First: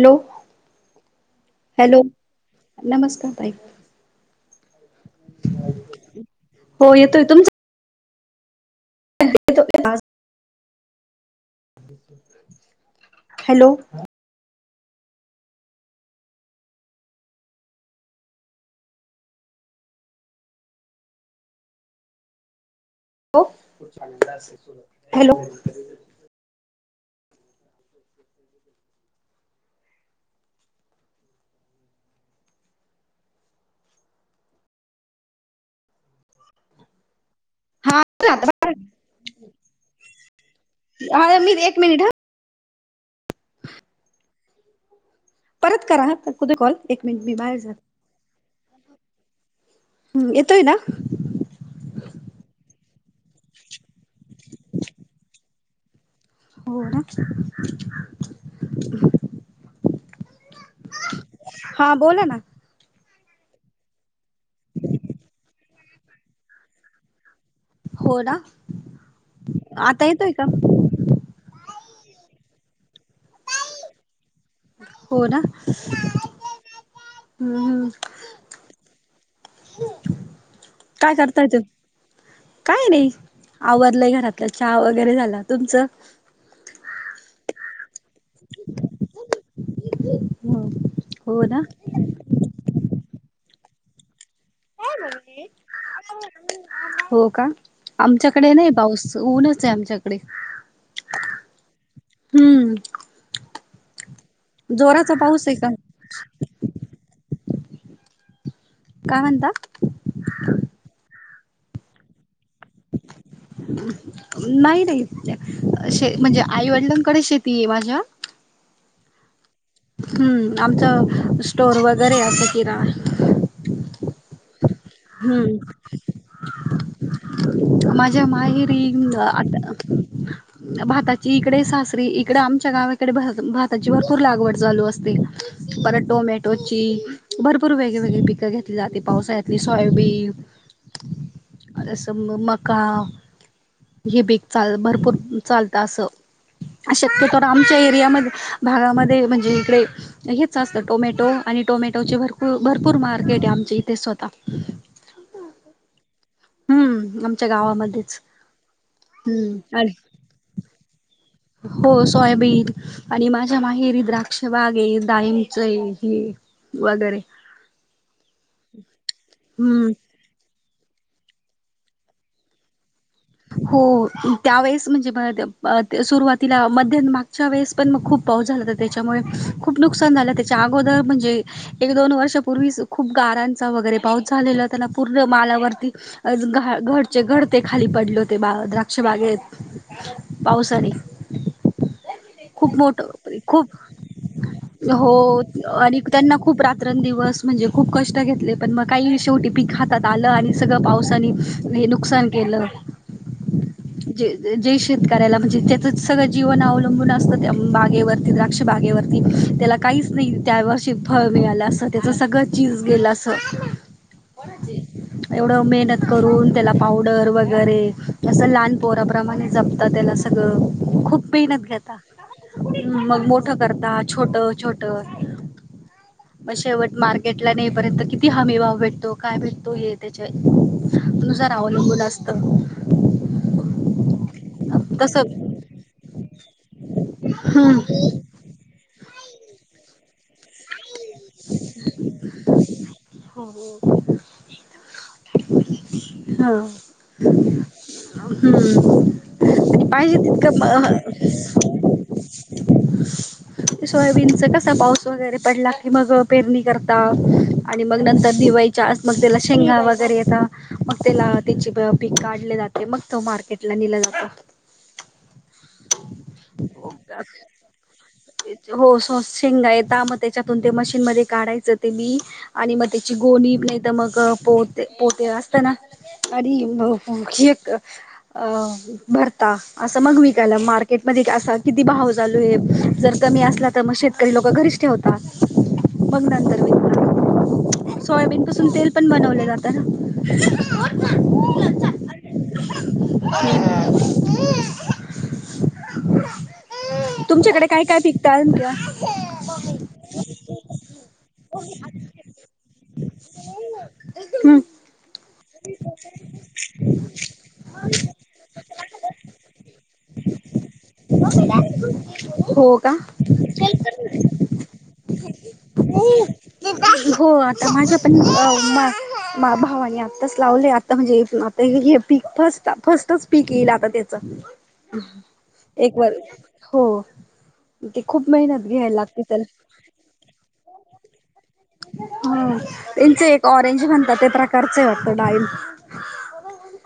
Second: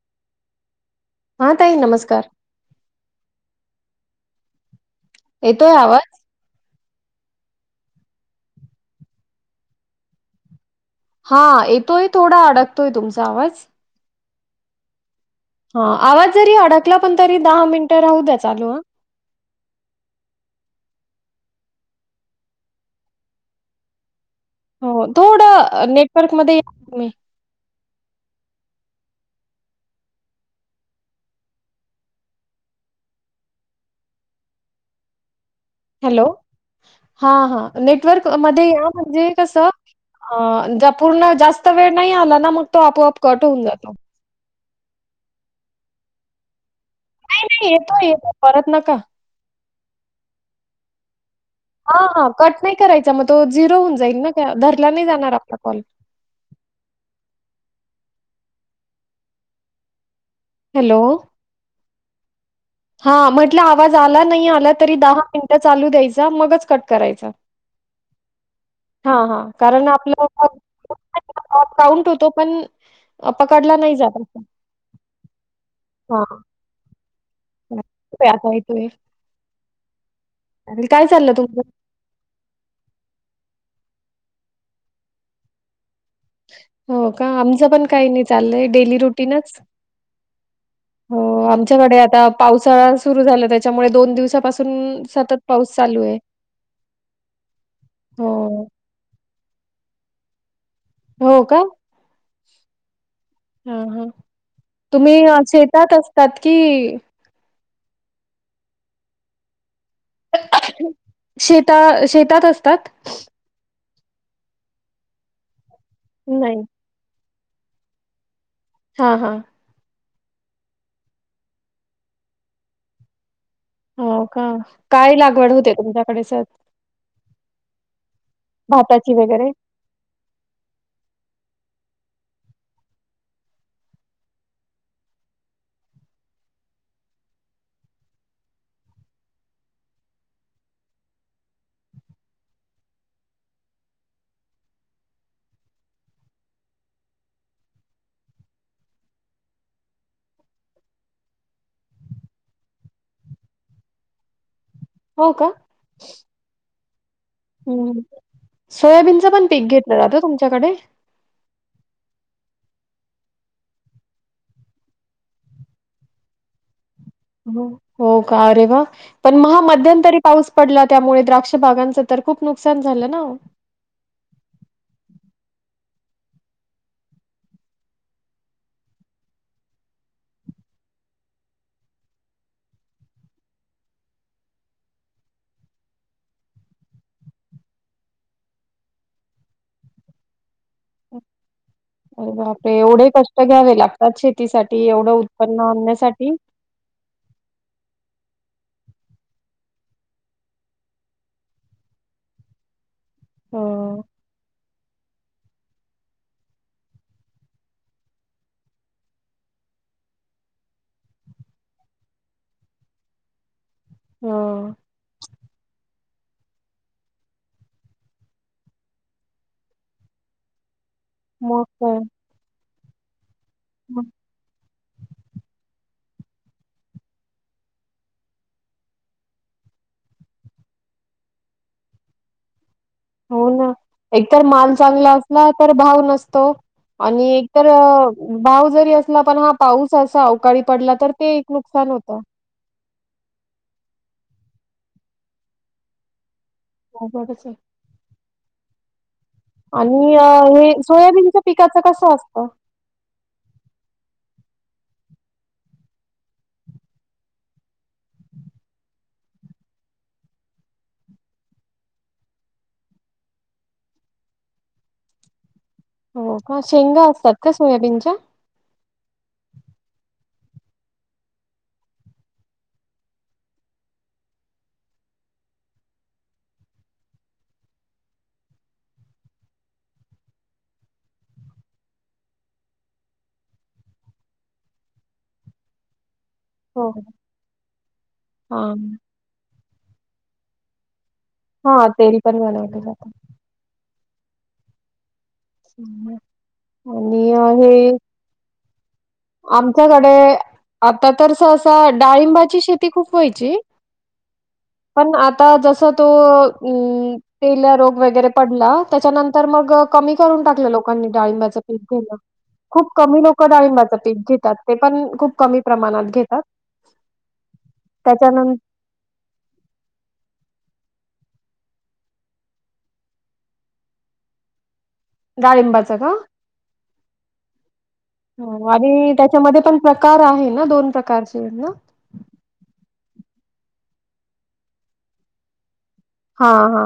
Hello हा ताई hello? नमस्कार. नमस्कार ताई, येतोय आवाज? हो येतोय तुमचा, [unintelligible] हा येतोय थोडा, अडकतोय तुमचा आवाज, हॅलो हा आवाज जरी अडकला, पण तरी दहा मिनिट राहू द्या चालू ह, हो, [unintelligible] हो हॅलो थोडं नेटवर्क मध्ये या तुम्ही हॅलो हा हां हा नेटवर्क आता मध्ये या म्हणजे कस अ पूर्ण मी जास्त एक वेळ मिनिट हा नाही आला ना मग तो आपोआप कट होऊन जातो. परत करा कुदे कॉल एक मिनिट मी नाही बाहेर नाही जात येतोय येतोय परत नका, हम्म येतोय ना, हा हा कट नाही करायचा मग तो झिरो होऊन जाईल ना धरला नाही जाणार आपला कॉल होय ना? हॅलो. [unintelligible] हा बोला ना हा म्हटलं आवाज आला नाही आला तरी दहा मिनिटं चालू द्यायचा मगच कट करायचा होड, हा हा कारण आपलंउंट होतो पण पकडला नाही जात हो ना, हां, हम्म [unintelligible] आणि काय चाललं करता येत? तुमचं? काई नाये आवडलंय घरातलं चहा वगैरे झाला तुमचं हो का आमचं पण काही नाही चाललंय डेली रुटीनच हो आमच्याकडे आता पावसाळा सुरू झाला त्याच्यामुळे दोन दिवसा सतत पाऊसा हो का आमच्याकडे हो. नाही बाऊस ऊनच आहे आमच्याकडे [unintelligible] हो का? हम्म हा हा तुम्ही जोराचा पाऊस आहे का शेतात असतात कि काय म्हणता? शता शेतात असतात. नाही नाही शे म्हणजे नाही. आईवडिलांकडे शेती आहे माझ्या हा हा, हम्म आमचं स्टोर वगैरे असं किरा हो का काय लागवड होते तुमच्याकडे स माझ्या माहेरी वगैरे? आता भाताची इकडेच इकडे आमच्या गावाकडे भ भाताची भरपूर लागवड चालू असते परत टोमॅटोची भरपूर वेगळेवेेगळे पिकं घेतली जाते पावसाली सोयाबीन मका हे बीक चाल भरपूर चालत असं शक्यत आमच्या एरियामध्ये भागामध्ये म्हणजे इकडे हेच असतं टोमॅटो आणि आणि टोमॅटोचे भरपूर भरपूर मार्केट आहे आमच्या इथे स्वतः हो का? हम्म आमच्या हं. गावामध्येच सोयाबीनचं पण पीक हम्म आणि घेतलं जातं तुमच्याकडे? हो सोयाबीन आणि माझ्या माहेरी द्राक्ष बाग आहे डायंच हे वगैरे हो हो का अ रे वा पण महा हम्म मध्यंतरी पाऊस पडला त्यामुळे द्राक्ष भागांचं तर खूप नुकसान झालं ना ओ? हो त्यावेेळेस म्हणजे ब सुरुवातीला म मागच्या वेळेस पण मग खूप पाऊस झाला तर त्याच्यामुळे खूप नुकसान झालं त्याच्या अगोदर म्हणजे एक दोन वर्षपूर्वी खूप गारांचा वगैरे पाऊस झालेलाना पूर्ण मा डचे घडते खाली पडले होते बा द्राक्ष बागेत पावसाने अरे खूप बापरे! मोठ एवढे कष्ट खूप घ्यावे लागतात शेतीसाठी एवढं हो उत्पन्न आणि आणण्यासाठी. त्यांना खूप रातर दि दिवस म्हणजे खूप कष्ट घेत पण मग काही शेवटी पीक हातात आलं आणि सगळं पावसाने हे नुकसान केलं हो. जे शेतकऱ्याला म्हणजे त्याचच सगळं जीवन अवलंबून. बागेवरती द्राक्ष बागेवरती त्याला काहीच नाही त्या फळ मिळालं अस त्याच. सगळ चीज गेल अस हं. एवढ मेहत. करून त्याला पावडर वगैरे असं लहान पोराप्रमाणे जपत त्याला सगळं. खूप मग मेहनत घेता. काय? हम् मग मोठं करता मग छोट छोट. मग शेवट मार्केटला नाहीपर्यंत किती हमी भाव भेटतो काय भेटतो हे त्याच्या. नुसार अवलंबूल असत. हो ना एकतर माल चांगला तस असला तर भाव नसतो. आणि एक तर हम्म भाव जरी असला पण हा पाऊस असा अवकाळी पडला तर. ते एक नुकसान होत. हा अवघडच आहे. हम्म. आणि पाहिजे तितकं हे म सोयाबीनच्या पिकाच कसं असत. सोयाबीनचा कसा पाऊस वगैरे पडला की मग पेरणी करता आणि मग नंतर दिवाळी. मग त्या शेंगा वगैरे य मग त्याला त्या पीक काढले जाते मग त मार्केट. नला जात. [unintelligible] हो का शेंगा असतात का सोयाबीनच्या. हो शेंगा य मग त्याच्यातून मशीन म काढायच ते मी आणि मग त्याची गोणी नाही तर मग पोहते पोहते असत ना. आणि एक भरता असं मग विकाला मार्केटमध्ये. किती भाव चालू आहे जर कमी असला तर मग शेतकरी लोक घरीच ठेवतात मग नंतर हो. ब सोयाबीन हा पासून तेल पण बनवले जात. हा तेल पण बनवले जात. आणिया. तुमच्याकडे काय काय पिकता तुमच्या. आमच्याकडे. आता तर सं डाळिंबाची शेती खूप व्हायची हम्म. पण आ. आता जस तो रोग वरे पडला त्याच्यानंतर म कमी करून टाकलं लोकांनी डाळिंबाचं पीक घेलं हो खूप का? कमी लोकं डाळिंबाचं पीक घेतात ते पण खूप कमी प्रमाणात घेतात. हो माझ्या पण त्याच्यानं मा भावा आताच. लावले आता म्हणजे आता हे पीक फर्स्ट फर्स्टच पीक येईल आता त्याच. डाळिंबाचं एक का? वर हो. ते खूप मेहनत हो घ्यायला आणि लागते त्याला, त्याच्यामध्ये पण प्रकार आहे ना दोन प्रकारचे आहेत ना? हम् त्यांच एक ऑरेंज म्हणतात ते प्रकारचे वाटतं डाईल. हा हा.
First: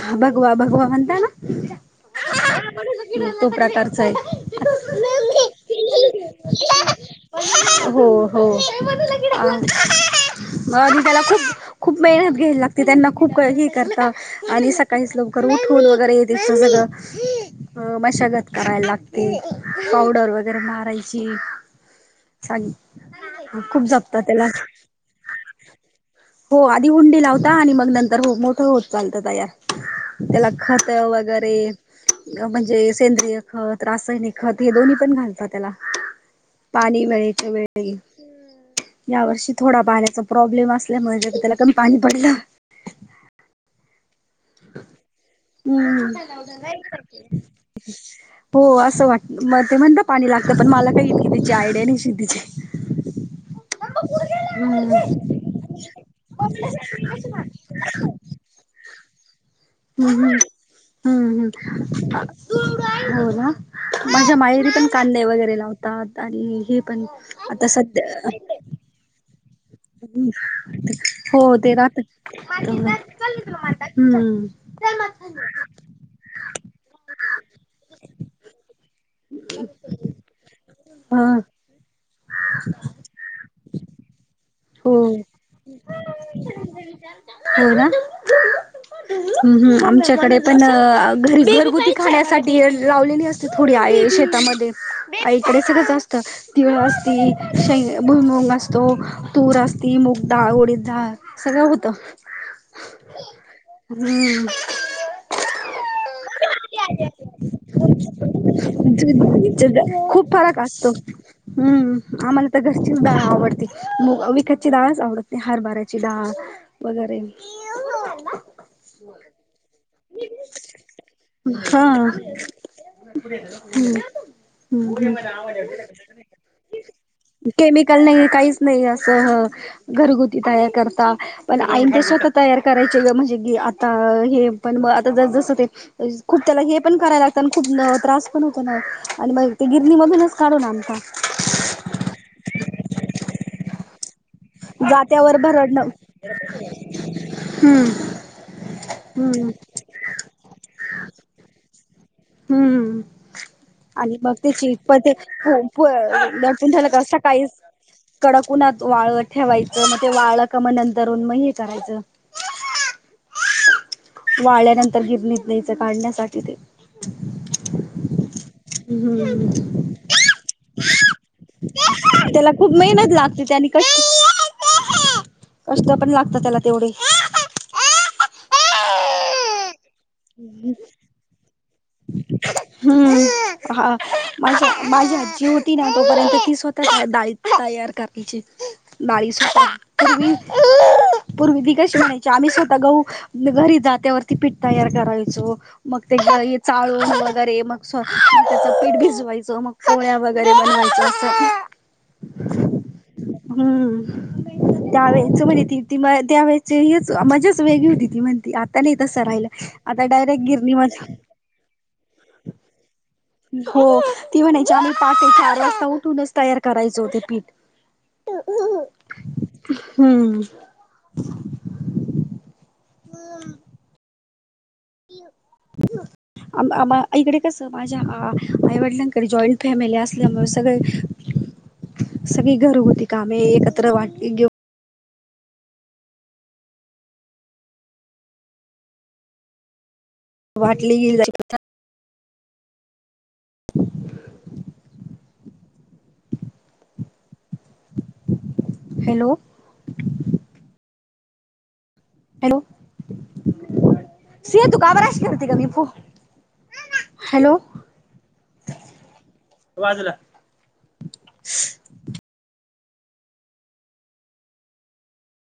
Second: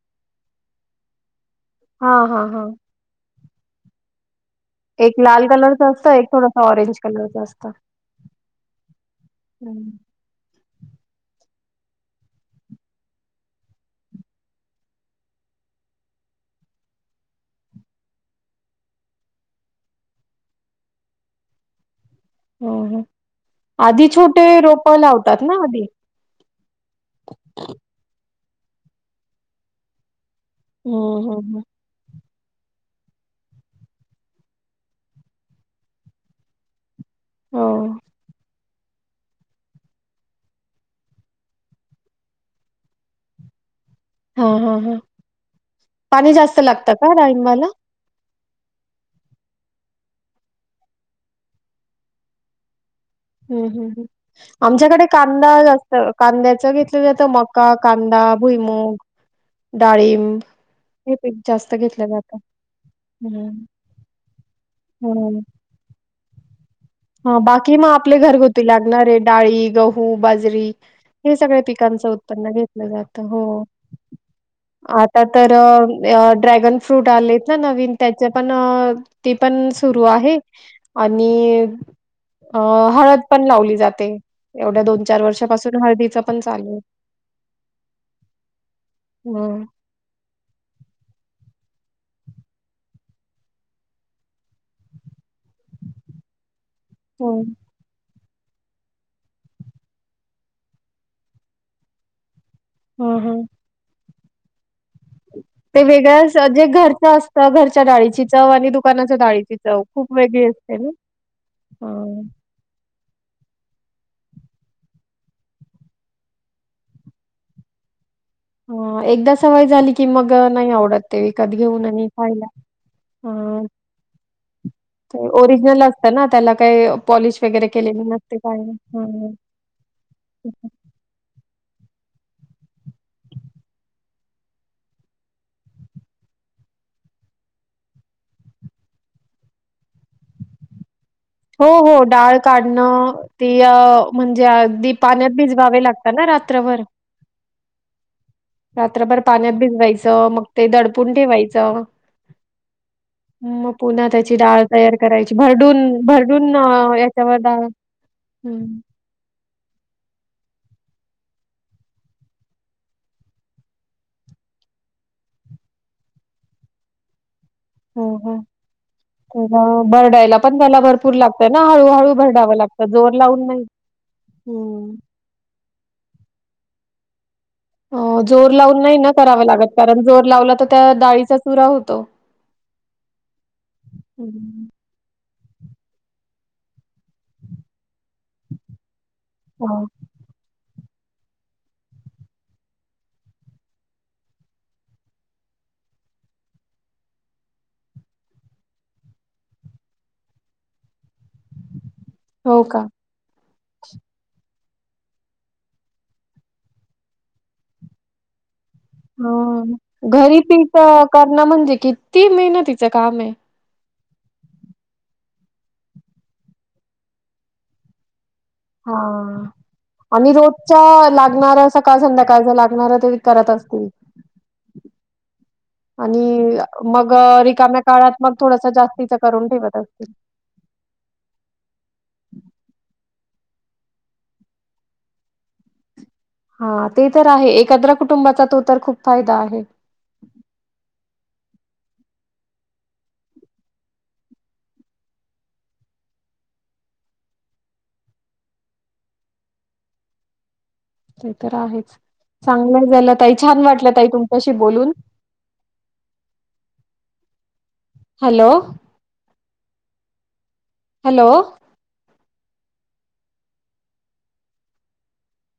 हा भगवा भगवा म्हणता ना. हा हा हा. तो प्रकारचा आहे. एक लाल कलरच असतं एक थोडस ऑरेंज कलरच असतं. हो हो मग हं. मी त्याला खूप. खूप मेहनत घ्यायला लागते. त्यांना खूप हे करता आणि सकाळीच लवकर उठून वगैरे येते सगळं. अ मशागत करायला लागते पावडर वगैरे मारायची. [inaudible] सांग हो हो खूप आधी जपतात छोटे त्याला रोपं लावतात ना आधी. हो आधी हुंडी लावता आणि मग नंतर हो मोठं होत चालत तयार. त्याला खत हं, हं, हं. वगैरे. म्हणजे सेंद्रिय खत, रासायनिक खत हे दोन्ही पण घालतात त्याला पाणी. वेळच्या वेळी हो. या वर्षी थोडा पाण्याचा प्रॉब्लेम असल्यामुळे ज्याच त्याला कमी पाणी पडलं. हो हो हो पाणी जास्त लागतं का हम्म राईबाला हो असं वाटत मग ते म्हणता पाणी लागतं पण मला काही त्याची आयडिया नाही शेतीची, हम् हम् आमच्याकडे कांदा जास्त कांद्याच हम्म घेतलं जातं मका कांदा भुईमुग डाळींब हम हो ना हं. माझ्या माहेरी पण कांदे हं. वगैरे लावतात. आता आणि हे पण हां, आता बाकी मग सध्या आपले घरगुती लागणारे डाळी गहू, बाजरी हे हो सगळ्या ते राहत पिकांचं उत्पन्न घेतलं जात हो. हम्म आता तर ड्रॅगन फ्रूट आलेत ना नवीन त्याचे पण ते पण सुरू आहे हा आणि अ खत पण लावली जाते. एवढ्या हो दोन चार वर्षापासून हळदी च पण चालू आहे. [inaudible] हो ना हं. आमच्याकडे पण घरी घरगुती खाण्यासाठी लावलेली असते थोडी आई शेतामध्ये आईकडेच असत किंवा हो. ती शेंग भुईमूग असतो तूर असती मुगडाळ उडीदडाळ सगळं होत. हम् हम् हम्म हो [inaudible] ते वेगळ्याच जे घरच असतं घरच्या डाळीची चव आणि दुकानाच्या डाळीची चव खूप वेगळी फरक असते असतो. ना. [inaudible] हम्म आम्हाला तर घरचीच डाळ आवडती विकतची डाळच आवडती हरभर्याची डाळ वगैरे ह एकदा सवय झाली कि मग नाही आवडत ते विकत हा घेऊन आणि खायला हा. हम्म हम्म ते ओरिजनल असत ना त्याला काही पॉलिश वगैरे केलेली केमिकल नाही नसते काहीच काय नाही असं घरगुती तयार करतात. पण आईन ते स्वतः तयार करायची म्हणजे की आता हे पण मग आता जस जसं ते खूप त्याला हे पण करायला लागतं आणि खूप त्रास पण होत ना आणि मग गिरणी मधूनच काढून आणता. हो हो डाळ काढणं ती म्हणजे अगदी पाण्यात जात्यावर भिजवावे भरडणं लागतात ना रात्रभर हम्म रात्रभर हम्म पाण्यात भिजवायचं मग ते दडपून ठेवायचं हम्म मग पुन्हा आणि मग त्याची ते डाळ चिप तयार ते करायची. भरडून भरडून झाला अ, क याच्यावर काही डाळ कडकून हं. वाळ ठेवायचं मग ते वाळ का म नंतर मग हे करायचं वाळ्यानंतर गिरणीत द्यायचं काढण्यासाठी ते हो हो तर हम्म भरडायला पण त्याला भरपूर लागतय ना हळूहळू भरडावं लागतं जोर लावून नाही का होम् कष्ट पण लागतात त्याला तेवढे अ, जोर लावून नाही न कराव लागत कारण जोर लावला तर त्या डाळीचा चुरा होतो हम्म हा माझ हं. माझी होती ना तोपर्यंत ती स्वतः ाळी तयार करण्याची बावीस हो, पवीस पूर्वी ती कशी म्हणायची आम्ही स्वतः गह घरी जात त्यावरती पिट तयार करायचो मग ते चाळून वगैरे मग त्याच पीठ भिजवायचं मग पोळ्या वगैरे बनवायच्या अस हो का? हम्म् त्यावेेळेच म्हणे ती ती त्यावेळेचीच हेच मजाच वेगळी होती ती म्हणते आ ह घरी पिंप मध्ये करण म्हणजे किती मेहनतीच काम आहे हो ती म्हणायची आम्ही पाटे चार वाजता उठूनच तयार करायचो हो ते पीठ हा आणि हम्म रोजच्या लागणारा सकाळ संध्याकाळचा लागणारा काहीतरी करत असतील आणि आम्हा आम्हा मग इकडे अ, कस रिकाम्या माझ्या काळात मग थोडस जास्तीच आईवडलांकडे करून जॉईंट ठेवत फॅमिली असतील. असल्यामुळे काय [unintelligible] सगळी घर होती कामे एकत्र वाट घेऊ हा ते तर आहे एकत्र कुटुंबाचा तो तर खूप फायदा आहे. वाटली गे हॅलो ते तर आहेच हॅलो चांगल झाल ताई छान वाटल ताई तुमच्याशी सिया तू बोलून. का बरं अशी करते ग मी फो हॅलो हॅलो बाजूला हॅलो